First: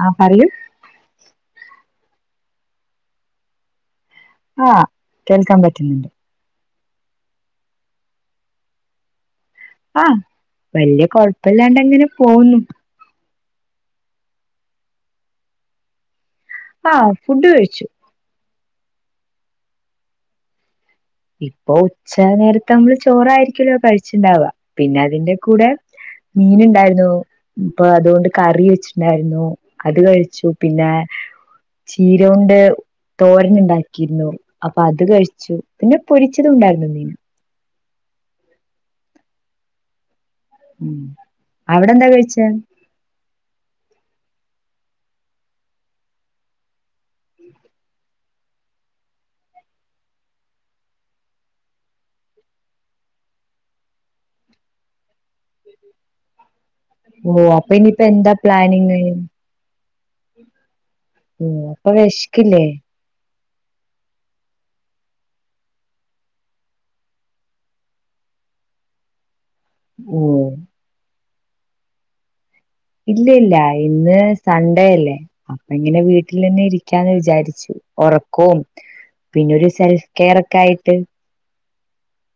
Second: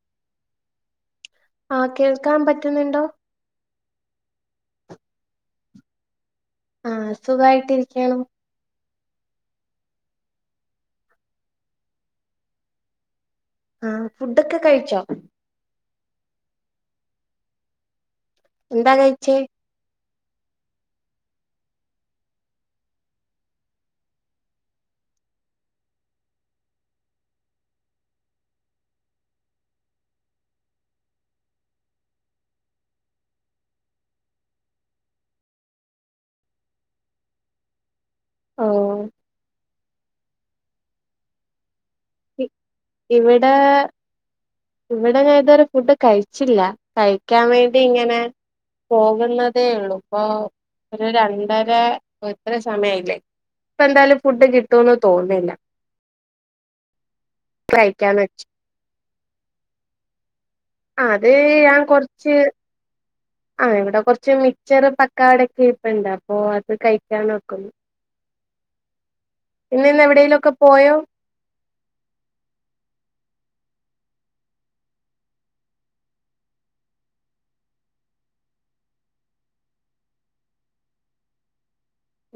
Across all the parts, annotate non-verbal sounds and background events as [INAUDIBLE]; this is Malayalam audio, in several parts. ആഹ് പറയൂ ആഹ് കേൾക്കാൻ പറ്റുന്നുണ്ടോ ആഹ് കേൾക്കാൻ പറ്റ്ന്ന്ണ്ട് ആഹ് സുഖായിട്ടിരിക്കാണോ ആഹ് വല്ല്യേ കൊഴപ്പല്ലാണ്ടങ്ങനെ പോവുന്നു ആഹ് ഫുഡൊക്കെ കയിച്ചോ ആഹ് ഫുഡ് കഴിച്ചു എന്താ കയിച്ചേ ഇപ്പൊ ഉച്ച നേരത്തമ്മള് ചോറായിരിക്കലോ കഴിച്ച്ണ്ടാവാ പിന്നെ അതിന്റെ കൂടേ മീന്ണ്ടായിര്ന്നു ഇപ്പൊ അതോണ്ട് കറി വെച്ച്ട്ട്ണ്ടായിരുന്നു അത് കഴിച്ചു പിന്നെ ചീര കൊണ്ട് തോരൻ ഉണ്ടാക്കിരുന്നു അപ്പൊ അത് കഴിച്ചു പിന്നെ പൊരിച്ചതുണ്ടായിരുന്നു മീന് ഓഹ് ഉം അവ്ടെന്താ കഴി ഇ ഇവിടെ ഇവിടെ ഞാൻ ഇതുവരെ ഫുഡ് കഴിച്ചില്ല കഴിക്കാൻ വേണ്ടി ഇങ്ങനെ പോകുന്നതേയുള്ളൂ ഇപ്പൊ ഒരു രണ്ടര ഇപ്പോ ഇത്രേം സമയായില്ലേ ഇപ്പ എന്തായാലും ഫുഡ് കിട്ടോന്ന് തോന്നുന്നില്ല ഓഹ് അപ്പ കഴിക്കാന്ന് ഇനിയിപ്പെന്താ വെച്ചു പ്ലാനിങ് ആ, അത് ഓഹ് ഞാൻ അപ്പൊ കൊറച്ച് വെശ്ക്കില്ലേ ആഹ് ഇവിടെ കുറച്ച് മിച്ചർ പക്കാവടയൊക്കെ ഇരിപ്പണ്ട് അപ്പൊ അത് കഴിക്കാൻ നോക്കു പിന്നെ ഇന്ന് ഓ എവിടേലൊക്കെ പോയോ ഇല്ലയില്ല ഇന്ന് സൺഡേ അല്ലേ അപ്പൊ ഇങ്ങനെ വീട്ടിലെന്നെ ഇരിക്കാന്ന് വിചാരിച്ചു ഒറക്കവും പിന്നൊരു സെൽഫ് കെയർ ഒക്കെ ആയിട്ട്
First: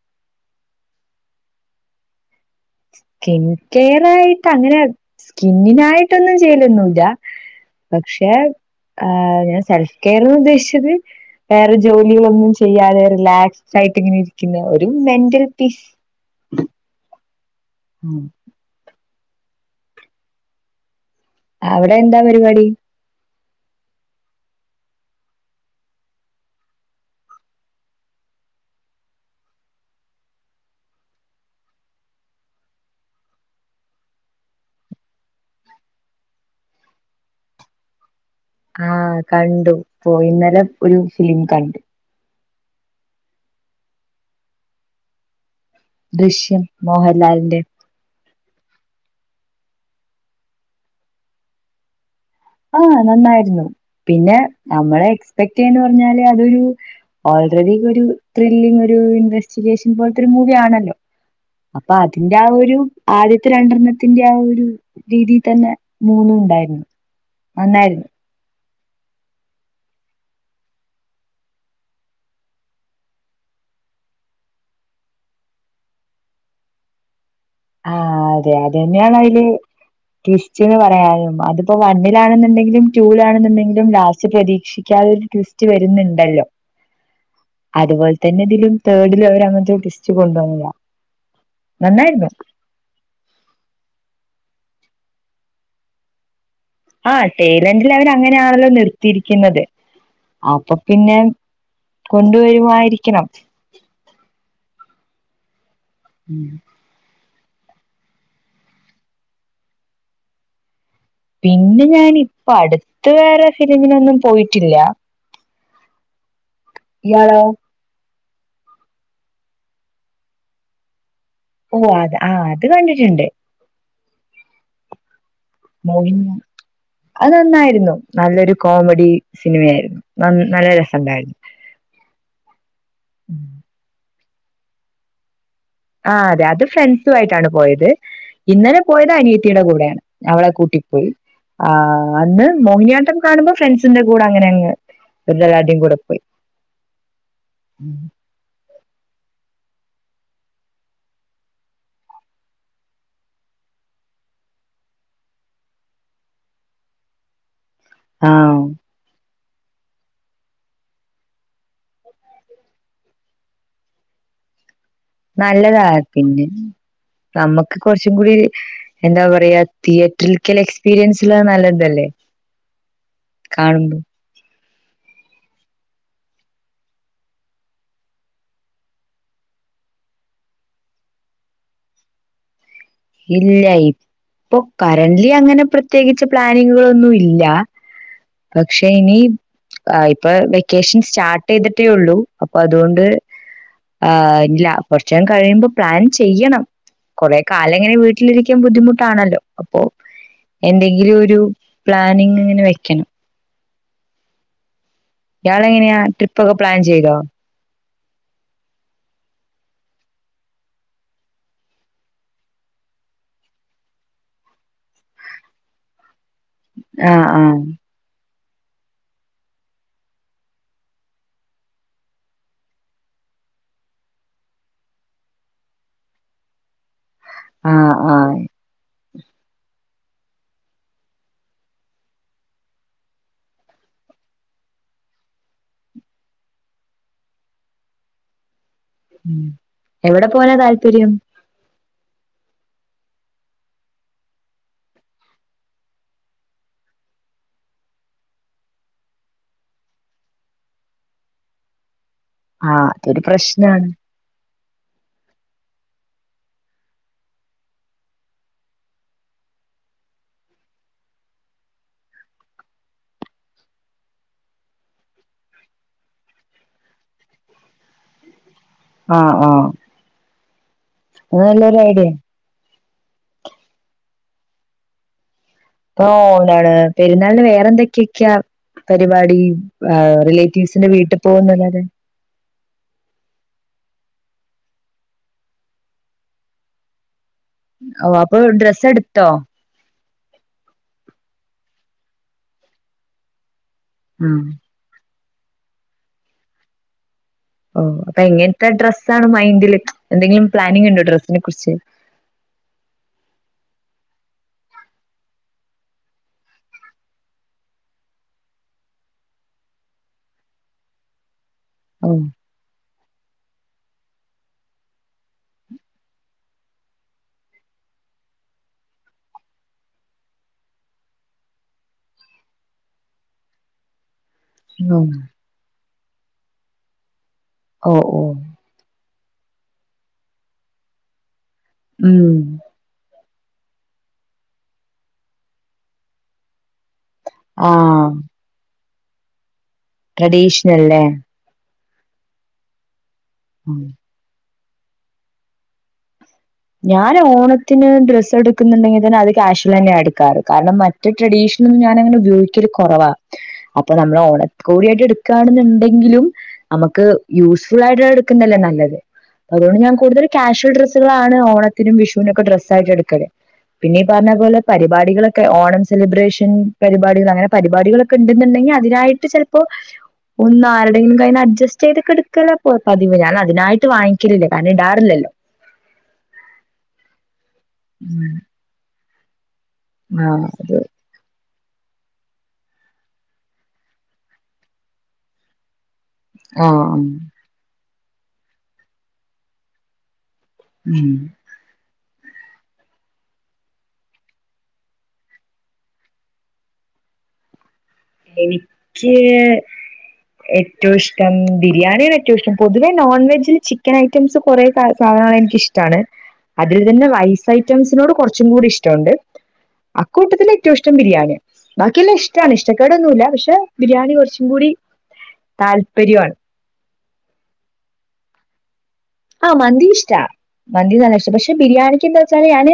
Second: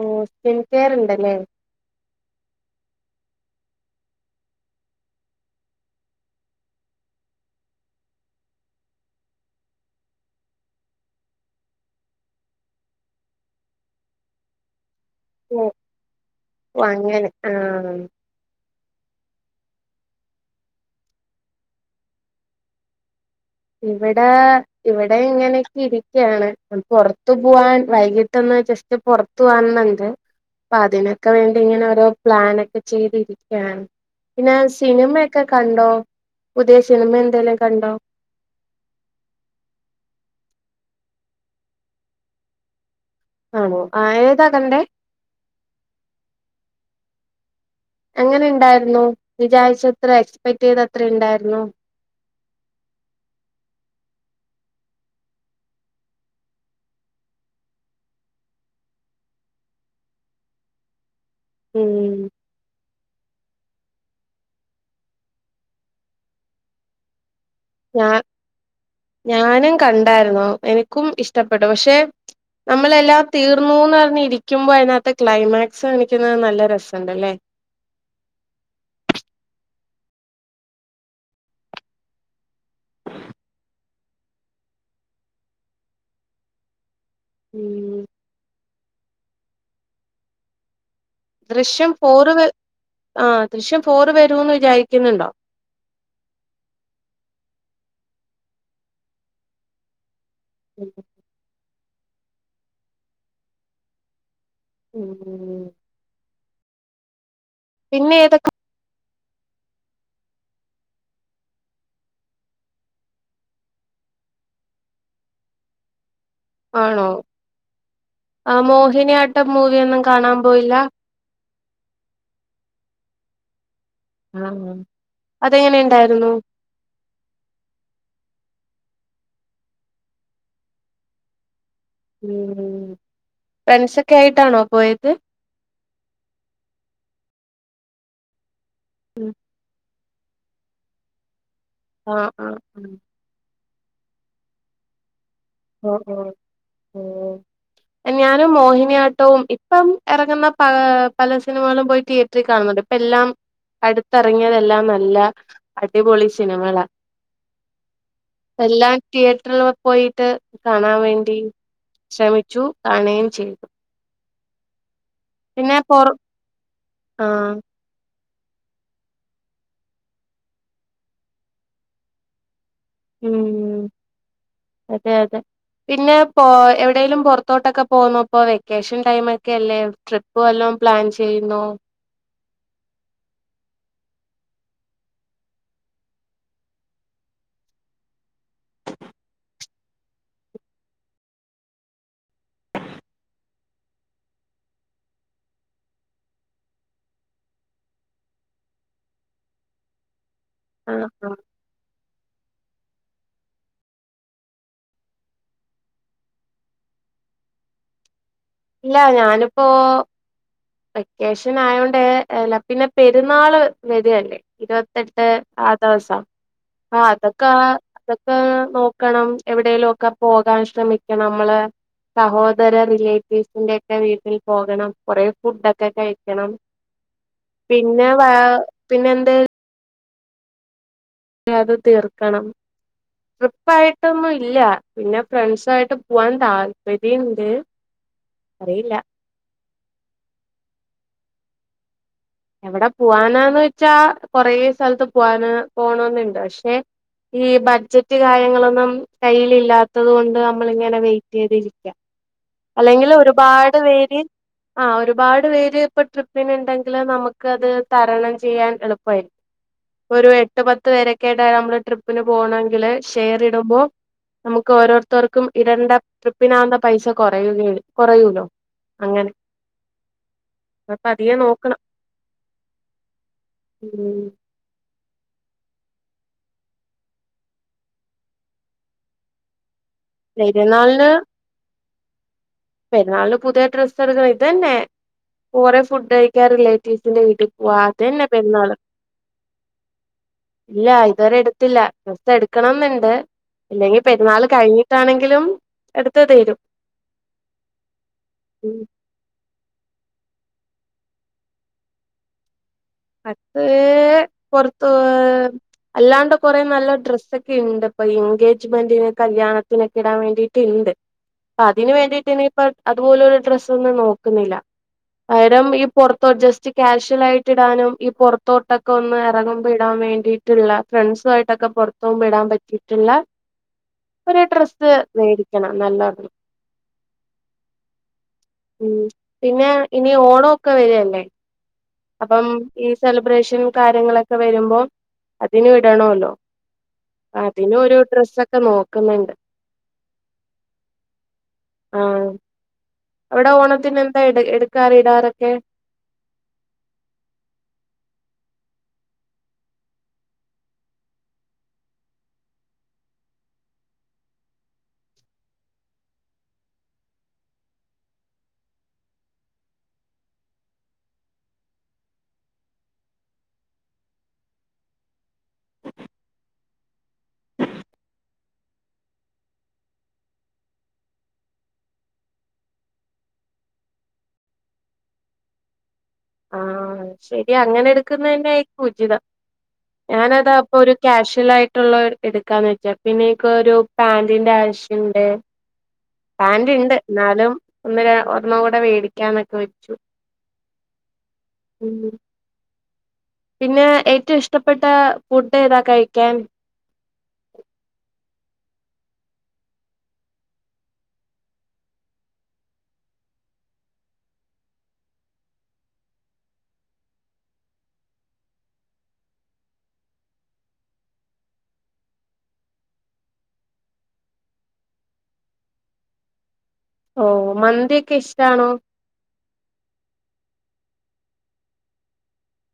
ഓഹ് സ്കിൻ കെയർണ്ടല്ലേ സ്കിൻ കെയറായിട്ട് അങ്ങനെ സ്കിന്നിനായിട്ടൊന്നും ചെയ്യലൊന്നുല്ല പക്ഷെ ആ ഞാൻ സെൽഫ് കെയർന്ന് ഉദ്ദേശിച്ചത് വേറെ ജോലികളൊന്നും ചെയ്യാതെ റീലാക്സ്ടായിട്ട് ഇങ്ങനെ ഇരിക്കുന്ന ഒരു മെന്റൽ പീസ് വൊങ്ങനെ ആഹ് അവടെ എന്താ പരിപാടി ഇവടെ ഇവടെ ഇങ്ങനൊക്കെയിരിക്കാണ് മ് പുറത്തു പോവാൻ വൈകി പെട്ടന്ന് ജസ്റ്റ് പുറത്തു പോവണന്നുണ്ട് അപ്പൊ അതിനൊക്കെ വേണ്ടിങ്ങനെ ഓരോ പ്ലാനൊക്കെ ചെയ്തിരിക്കാണ് പിന്നെ സിനിമയൊക്കെ കണ്ടോ പുതിയ സിനിമ എന്തെലും കണ്ടോ ആഹ് കണ്ടു പോയി ഇന്നലെ ഒരു ഫിലിം കണ്ടു ആണോ ആഹി ഏതാ കണ്ടേ ദൃശ്യം മോഹൻലാലിന്റെ എങ്ങനെ ഇണ്ടായിരുന്നു വിചാരിച്ച അത്ര എക്സ്പെക്ടിയ്ത അത്ര ഇണ്ടായിരുന്നു ആഹ് നന്നായിരുന്നു പിന്നെ നമ്മളെ എക്സ്പെക്ടിയ്യാന്ന് പറഞ്ഞാല് അതൊരു ഓൾറെഡി ഒരു ത്രില്ലിങ് ഒരു ഇൻവെസ്റ്റിഗേഷൻ പോലത്തെരു മൂവി ആണല്ലോ അപ്പ ഉം അതിന്റെ ആ ഒരു ആദ്യത്തെ രണ്ടെണ്ണത്തിന്റെ ആ ഒരു രീതി തന്നെ മൂന്നും ഉണ്ടായിരുന്നു ഞ നന്നായിരുന്നു. ഞാനും കണ്ടായിരുന്നു എനിക്കും ഇഷ്ടപ്പെട്ടു പക്ഷെ നമ്മളെല്ലാം തീർന്നൂന്ന് പറഞ് ഇരിക്കുമ്പോ അതിനകത്തെ ക്ലൈമാക്സ് കാണിക്കുന്നത് നല്ല രസണ്ടല്ലേ ആഹ് അതെ അതെന്നെയണയില് ട്വിസ്റ്റ്‌ന്ന് പറയാനും അതിപ്പോ വണ്ണിലാണെന്നുണ്ടെങ്കിലും ടൂലാണെന്നുണ്ടെങ്കിലും ലാസ്റ്റ് പ്രതീക്ഷിക്കാതെ ട്വിസ്റ്റ് വരുന്നുണ്ടല്ലോ [INAUDIBLE] ഉം അതുപോലെ തന്നെ ഇതിലും തേഡിലും അവര് അങ്ങനത്തൊരു ട്വിസ്റ്റ് കൊണ്ടുവന്നതാ ദൃശ്യം നന്നായിരുന്നു. ഫോറ് വ ആ ദൃശ്യം ഫോർ വരൂന്ന് വിചാരിക്കുന്നുണ്ടോ ആ ടൈലെന്റിൽ അവരങ്ങനെയാണല്ലോ നിർത്തിയിരിക്കുന്നത് അപ്പൊ പിന്നെ കൊണ്ടുവരുമായിരിക്കണം ഉം ഉം ഉം പിന്നേതൊക്കെ പിന്നെ ഞാനിപ്പടുത്ത് വേറെ ഫിലിമിനൊന്നും പോയിട്ടില്ല [INAUDIBLE] ആണോ ഇയാളോ ആ മോഹിനിയാട്ടം മൂവിയൊന്നും കാണാൻ പോയില്ല ഓഹ് അത് ആ അത് കണ്ടിട്ടുണ്ട് ആഹ് അതെങ്ങനെ ഉണ്ടായിരുന്നു മോഹിനിയാ അത് നന്നായിരുന്നു നല്ലൊരു കോമഡി സിനിമയായിരുന്നു ന നല്ല രസണ്ടായിരുന്നു ഉം ഫ്രണ്ട്സൊക്കായിട്ടാണോ പോയത് ആഹ് അതെ അത് ഫ്രെണ്ട്സുവായിട്ടാണ് പോയത് ഇന്നലെ പോയത് അനിയത്തീടെ കൂടെയാണ് അവളെ കൂട്ടി പോയി ആഹ് അന്ന് ആഹ് ആഹ് മോഹിനിയാട്ടം കാണുമ്പോ ഫ്രണ്ട്സിന്റെ കൂടെ അങ്ങനെ അങ്ങ് [UNINTELLIGIBLE] ഓഹ് ഓഹ് ഓഹ് എൻ ഞാനും മോഹിനിയാട്ടവും ഇപ്പം ഇറങ്ങുന്ന പ പല സിനിമകളും പോയി തിയേറ്ററിൽ കാണുന്നുണ്ട് ഇപ്പ എല്ലാം അടുത്തിറങ്ങിയതെല്ലാം നല്ല അടിപൊളി സിനിമകളാ ആ എല്ലാം തിയേറ്ററിലക്കെ പോയി ട്ട് കാണാൻ വേണ്ടി ശ്രമിച്ചു കാണുകയും ചെയ്തു പിന്നെ നല്ലതാ പൊറ പിന്നെ ആഹ് നമ്മുക്ക് കൊറച്ചും കൂടി എന്താ പറയാ തിയേറ്ററിൽക്കല്ല എക്സ്പീരിയൻസ്ള്ളത് നല്ലതല്ലേ ഉം കാണുമ്പോ അതെ അതെ പിന്നെ പോ എവിടെേലിലും പുറത്തോട്ടൊക്കെ പോന്നോപ്പോ വെക്കേഷൻ ടൈം ഒക്കെ അല്ലേ ട്രിപ്പ് വല്ലോം പ്ലാൻ ചെയ്യുന്നോ ഇല്ല ഇപ്പൊ കറന്റ്ലി അങ്ങനെ പ്രത്യേകിച്ച് പ്ലാനിങ്ങുകളൊന്നും ഇല്ല പക്ഷേ ഇനി ആഹ് ഇപ്പ വെക്കേഷൻ സ്റ്റാർട്ട് ചെയ്തിട്ടേ ഉള്ളൂ അപ്പൊ അതുകൊണ്ട് ആഹ് ഇല്ല കൊറച്ചം കഴിയുമ്പോ പ്ലാൻ ചെയ്യണം കൊറേ കാല അങ്ങനെ വീട്ടിലിരിക്കൻ ബുദ്ധിമുട്ടാണല്ലോ അപ്പൊ ആഹ് എന്തെങ്കിലും ആഹ് ഒരു പ്ലാനിങ്് ഇങ്ങനെ വെക്കണം ഇയാളെങ്ങനെയാ ട്രിപ്പ് ഒക്കെ പ്ലാൻ ചെയ്തോ? ഇല്ല ഞാനിപ്പോ വെക്കേഷൻ ആയോണ്ട് എല്ല പിന്നെ പെരുന്നാള് വരല്ലേ ഇരുപത്തെട്ട് ആ ദെവസം ആ ആഹ് അതൊക്കെ ആഹ് അതൊ ക്കെ നോക്കണം എവിടെേലും ഒക്കെ പോകാൻ ശ്രമിക്കണം നമ്മള് സഹോദര റിലേ സ്റ്റിന്റെ ഒക്കെ വീട്ടിൽ പോകണം കുറേ ഫുഡ് ഒക്കെ കഴിക്കണം ആഹ് പിന്നെ വ ആഹ് പിന്നെ എന്ത് [UNINTELLIGIBLE] അത് തീർക്കണം ട്രിപ്പായിട്ടൊന്നും ഇല്ല പിന്നെ ഫ്രണ്ട്സായിട്ട് പോവാൻ താല്പര്യണ്ട് അറിയില്ല എവിടെ പോവാനാ താല്പര്യം എവിടെ പോവാനാന്ന് വെച്ചാ കൊറേ സ്ഥലത്ത് പോവാന് പോണെന്നുണ്ട് പക്ഷെ ഈ ബഡ്ജറ്റ് കാര്യങ്ങളൊന്നും കയ്യിൽ ഇല്ലാത്തത് കൊണ്ട് നമ്മൾ ഇങ്ങനെ വെയിറ്റ് ചെയ്തിരിക്ക ആഹ് അല്ലെങ്കിൽ അതൊരു ഒരുപാട് പ്രശ്നാണ് പേര് ആഹ് ഒരുപാട് പേര് ഇപ്പൊ ട്രിപ്പിന് ഇണ്ടെങ്കില് നമു ക്കത് തരണം ചെയ്യാൻ എളുപ്പായി ഒരു എട്ട് പത്ത് പേരൊക്കെ ആയിട്ട നമ്മള് ട്രിപ്പിന് പോണെങ്കില് ഷെയറ് ഇടുമ്പോ നമുക്ക് ഓരോരുത്തർക്കും ഇടേണ്ട ട്രിപ്പിനാവുന്ന പൈസ കൊറയുക കൊറയൂലോ ആഹ് ആഹ് അപ്പൊ അധിക അത് നല്ലൊരു നോക്കണം ഐഡിയ ഉം ഓ ണൽ പെരുന്നാളില് വേറെ എന്തൊക്കെയൊക്കെയാ പരിപാടി ആഹ് റിലേറ്റീവ്സിന്റെ പെരുന്നാളിന് വീട്ടിൽ പോകുന്നല്ലാതെ പെരുന്നാളില് പുതിയ ഡ്രസ്സ് എടുക്കണം ഇത് തന്നെ കുറെ ഫുഡ് കഴിക്കാ റിലേറ്റീവ്സിന്റെ വീട്ടിൽ പോവാ ഓ ഇതന്നെ അപ്പൊ പെരുന്നാള് ഡ്രസ്സ് എടുത്തോ ഇല്ല ഇതുവരെ എടുത്തില്ല ട്രസ്സ് എടുക്കണംന്ന്ണ്ട് ഇല്ലെങ്കിൽ ഉം പെരുന്നാൾ കഴിഞ്ഞിട്ടാണെങ്കിലും എടുത്ത് തീരു ഓ ഹ്അപ്പൊ എങ്ങനത്തെ ഉം ഡ്രസ്സാണ് മൈന്ഡില് എന്തെങ്കിലും പ്ലാനിങ് ഉണ്ടോ ഡ്രസ്സിനെ കുറിച്ച് അത് പുറത്തോ അല്ലാണ്ട് കൊറെ നല്ല ഡ്രസ്സൊക്കെ ഉണ്ട് ഇപ്പൊ എൻഗേജ്മെന്റിന് കല്യാണത്തിനൊക്കെ ഇടാൻ വേണ്ടിയിട്ട് ഇണ്ട് അപ്പം അതിന് ഓ വേണ്ടിട്ട് ഇനിയിപ്പോ അതുപോലൊ ഒരു ഡ്രസ് ഒന്നും നോക്കുന്നില്ല പകരം ഈ പോറത്തോ ജസ്റ്റ് ക്യാഷ്വൽ ആയിട്ട് ഇടാനും ഈ പുറത്തോട്ടൊക്കെ ഒന്ന് എറങ്ങുമ്പം ഇടാൻ വേണ്ടിയിട്ടുള്ള ഫ്രണ്ട്സു ആയിട്ടൊക്കെ പുറത്തോവുമ്പോ ഇടാൻ പറ്റി ട്ടുള്ള ഒരു ഡ്രസ്സ് ഓ മേടിക്കണം നല്ലത് ഓഹ് ഓഹ് ഉം പിന്നെ ഇനി ഓണോക്കെ വരുവല്ലേ ഉം അപ്പം ഈ സെലിബ്രേഷൻ കാര്യങ്ങളൊക്കെ വരുമ്പോം അതിന് ഇടണല്ലോ ആ അതിനും ഒരു ഡ്രെസ്സൊക്കെ നോക്കുന്നുണ്ട് ട്ട്രഡീഷണൽല്ലേ ആഹ് അവിടെ ഉം ഓണത്തിന് എന്താ എട് എടുക്കാറ് ഇടാറൊക്കെ ഞാൻ ഓണത്തിന് ഡ്രസ്സ് എടുക്കുന്നുണ്ടെങ്കിൽ തന്നെ അത് ക്യാഷൽ തന്നെ എടുക്കാറ് കാരണം മറ്റ് ട്ട്രഡീഷനൽ ഞാന അങ്ങനെ ഉപയോഗിക്കല് കൊറവാ അപ്പൊ നമ്മൾ ഓണ കൊടിയായിട്ട് എടുക്കുകയാണെന്നുണ്ടെങ്കിലും നമുക്ക് യൂസ്ഫുൾ ആയിട്ട് എടുക്കുന്നല്ലേ നല്ലത് അതുകൊണ്ട് ഞാൻ കൂടുതല് കാഷ്വൽ ഡ്രസ്സകളാ ആണ് ഓണത്തിനും വിഷുനൊക്കെ ഡ്രസായിട്ട് എടുക്കല് പിന്നെ ഈ പറഞ്ഞ പോലെ പരിപാടികളൊക്കെ ഓണം സെലിബ്രേഷൻ പരിപാടികൾ അങ്ങനെ പരിപാടികളൊക്കെ ഒക്കെ ഉണ്ടുന്നുണ്ടെങ്കിൽ അതിനായിട്ട് ചെലപ്പോ ഒന്ന് ആരുടെങ്കിലും കയ്യി അഡ്ജസ്റ്റ്യ്തെടുക്കലാ പതിവ് ഞാൻ അതിനായിട്ട് വാങ്ങിക്കലില്ലേ കാരണം ഇടാറില്ലല്ലോ ആഹ് ശരിയാ അങ്ങനെ എടുക്കുന്ന ഉം തന്നെ ആയിരിക്കും ഉചിതം ആഹ് ഞാനതാ അപ്പൊ അത് ഒരു ക്യാഷ്വൽ ആയിട്ടുള്ള എടുക്കാന്ന് വെച്ചാ പിന്നെ എനിക് ഒരു പാന്റിന്റെ ആവശ്യം ഉണ്ട് പാന്റ് ഉണ്ട് ആഹ് എന്നാലും ഒന്ന് ഒരെണ്ണം കൂടെ മേടിക്കാന്നൊക്കെ വെച്ചു ഉം ഉം പിന്നെ ഏറ്റവും ഇഷ്ടപ്പെട്ട ഫുഡ്‌ ഏതാ കഴിക്കാൻ എനിക്ക് ഏറ്റവും ഇഷ്ടം ബിരിയാണിയാണ് ഏറ്റവും ഇഷ്ടം പൊതുവെ നോൺ വെജിൽ ചിക്കൻ അയി ഐറ്റംസ് കുറെേ സാധനങ്ങൾ എനിക്കിഷ്ടമാണ് അതിൽ തന്നെ വൈസ് ഐറ്റംസിനോട് കൊറച്ചും കൂടി ഇഷ്ടമുണ്ട് അക്കൂട്ടത്തിൽ ഏറ്റവും ഇഷ്ടം ബിരിയാണി ബാക്കിയെല്ലാം ഇഷ്ടാണ് ഇഷ്ടം ഇഷ്ടക്കെടൊന്നുല്ല പക്ഷെ ബിരിയാണി കൊറച്ചും കൂടി താല്പര്യമാണ് ഓഹ് മന്തിയൊക്കെ ഇഷ്ടാണോ ആഹ് മന്തി ഇഷ്ടാ മന്തി നല്ല ഇഷ്ടം പക്ഷെ ബിരിയാണിക്ക് എന്താച്ചാല് ഞാന്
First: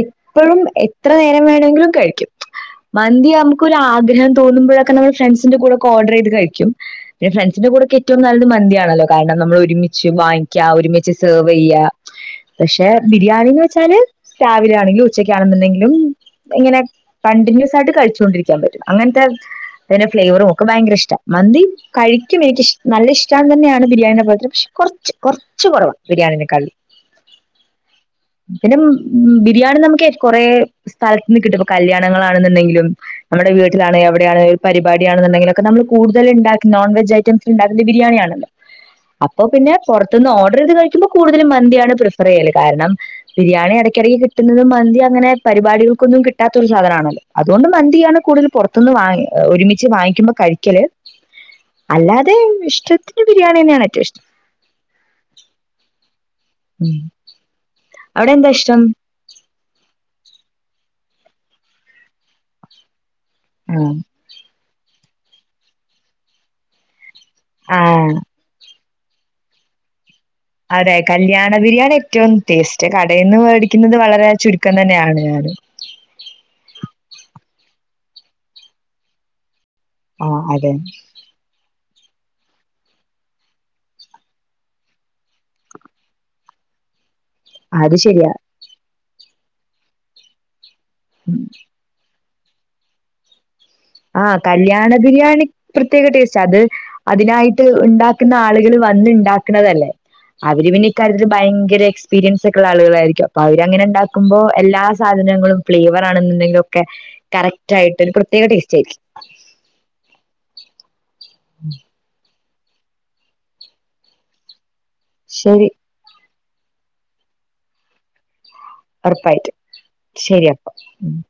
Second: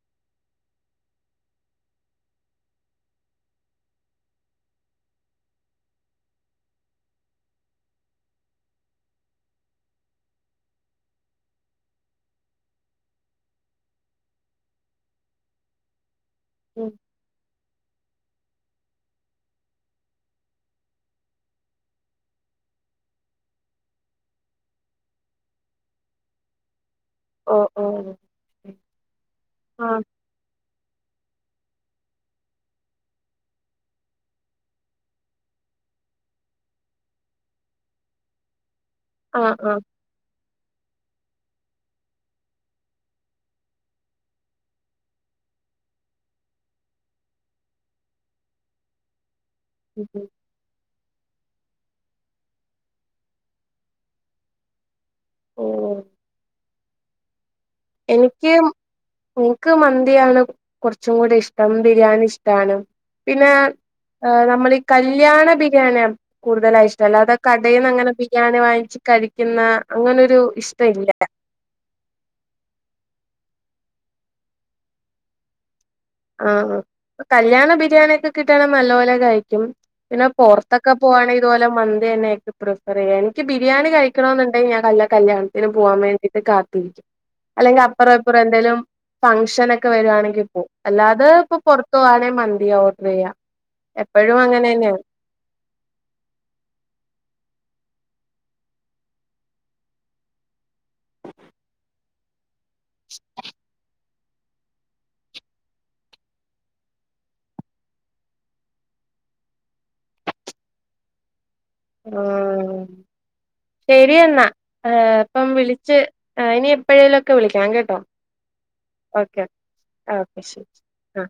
എപ്പോഴും എത്ര നേരം വേണെങ്കിലും കഴിക്കും മന്തി നമുക്കൊ ആഗ്രഹം തോന്നുമ്പോഴൊക്കെ നമ്മൾ ഫ്രണ്ട്സിന്റെ കൂടെ ഒക്കെ ഓർഡർ ചെയ്ത് കഴിക്കും പിന്നെ ഫ്രണ്ട്സിന്റെ കൂടെക്കെ ഏറ്റവും നല്ലത് മന്തിയാണല്ലോ കാരണം നമ്മൾ ഒരുമിച്ച് വാങ്ങ ക്കാ ഒരുമിച്ച് സെർവ് ചെയ്യാ പക്ഷെ ബിരിയാണിന്ന് വെച്ചാല് രാവിലെ ആണെങ്കിലും ഉച്ചക്കാണെന്നുണ്ടെങ്കിലും ഇങ്ങനെ ഉം കണ്ടിന്യൂസ് ആയിട്ട് കഴിച്ചുകൊണ്ടിരിക്കാൻ പറ്റും അങ്ങനത്തെ അതിന്റെ ഫ്ലേവറും ഒക്കെ ഭയങ്കര ഇഷ്ടം മന്തി കഴിക്കും എനിക്ക്ഷ നല്ല ഇഷ്ടം തന്നെയാണ് ബിരിണിയുടെ ത്രം പക്ഷ കൊറച്ച് കൊറച്ച് കൊറവാ ബിരിയാണീെ നേക്കാളും ഓ ഓ പിന്നെ ബിരിയാണി ആഹ് നമുകക്കെ കൊറെേ സ്ഥലത്തന്ന് കിട്ടും ഇപ്പോ കല്യാണങ്ങളാണെന്നുണ്ടെങ്കിലും നമ്മുടെ വീട്ടിലാണ് എവിടെയാണ് പരിപാടാണെന്നണ്ടെങ്കിലുംക്കെ നമ്മ കൂടുതൽ ണ്ടാക്കുന്ന നോൺ വെജ് ഐറ്റംസ് ഉണ്ടാക്കുന്നെ ബിരിയാണി ആണല്ലോ അപ്പൊ ആഹ് പിന്നെ ആഹ് പോറത്തുനിന്ന് ഓർഡർ ചെയ്ത് കഴിക്കുമ്പോൾ കൂടുതലും മന്തിയാണ് പ്രിഫർ ചെയ്യല് കാരണം ബിരിയാണി ഇടക്കിടക്ക് കിട്ടുന്നത മന്തി അനെ പരിപാടികൾക്കൊന്നും കിട്ടാത്ത ഒരു സാധനണല്ലോ അതുകൊണ്ട് മന്തിയാണ് കൂടുതൽ പോറത്തുന്ന് വാ ഒരുമിച്ച് വാങ്ങിക്കുമ്പോ കഴിക്കല് അല്ലാതെ ഇഷ്ടത്തിന്റെ ബിരിയാണി തന്നെയാണ് ഏറ്റവും ഇഷ്ടം ഓഹ ഉം അവിടെ എന്താ ഇഷ്ടം എനക്ക് മന്തിയാണ് കൊറച്ചും കൂടി ഇഷ്ടം ബിരിയാണി ഇഷ്ടാണ് പിന്നെ നമ്മളീ കല്യാണബിരിയാണിയ കൂടുതലായി ഇഷ്ടം അല്ലാതെ കടയിന്ന് ആഹ് അങ്ങനെ. ഞാന് വാങ്ങിച്ച് കഴിക്കുന്ന അങ്ങനൊരു. ഇഷ്ട അതെ ഇല്ല കല്യാണം. ബിരിയാണി ഏറ്റവും ടേസ്റ്റ് കടയിന്ന് മേടിക്കുന്നത് വളരെ ചുരുക്കം തന്നെയാണ് ഞാൻ. ആഹ് ആ കല്യാണ ബിരിയാണി ഒക്കെ കിട്ടണെങ്കി നലോല കഴിക്കും. പിന്നെ ആഹ് അതെ പുറത്തൊക്കെ പോവാണെങ്കിൽ. ഇതുപോലെ മന്തി തന്നെ പ്രിഫർ ചെയ്യ ഇനി ബിരിയാണി കഴിക്കണ ന്നുണ്ടെങ്കി കല്യാണത്തിന് പോവാൻ വേണ്ടയിട്ട് കാത്തി [UNINTELLIGIBLE] അല്ലെങ്കിൽ അത് ശരിയാ. അപ്പറംപ്പുറം എന്തെലും ഫംഗ്ഷനൊക്കെ വരുവാണെങ്കിൽ ഇപ്പോ അല്ലാതെ ഇപ്പൊ പൊ ത്ത് പോവാണെ മന്തിയാ ഓർഡർ ചെയ്യുക. ആഹ് കല്യാണ ബിരിയാണി. പ്രത്യേക ടേസ്റ്റ അത് അതിനായിട്ട് ഉണ്ടാക്കുന്ന ആളുകൾ വന്ന് ഉണ്ടാക്കുന്നതല്ലേ? അവര് പിന്നെ ഇക്കാര്യത്തിൽ ഭയങ്കര എക്സ്പീരിയൻസ് ഒക്കെയുള്ള ആളുകളായിരിക്കും അപ്പൊ അവര് അങ്ങനെണ്ടാക്ക. കുമ്പോ എല്ലാ സാധനങ്ങളും ഫ്ലേവർ ആണെന്നുണ്ടെങ്കിലും ഒക്കെ കറക്റ്റ് ആയിട്ട് ഒരു പ്രത്യേക ടേസ്റ്റ്. ആയിരിക്കും ഉം ആഹ് ശരിയെന്നാ അപ്പം ശരി വിളി ച്ച് ഇനി എപ്പോഴേലും ഒക്കെ വിളിക്കാം കേട്ടോ. ഓക്കെ ഉറപ്പായിട്ട് ഓക്കെ ശരിയപ്പ. ശരി ആ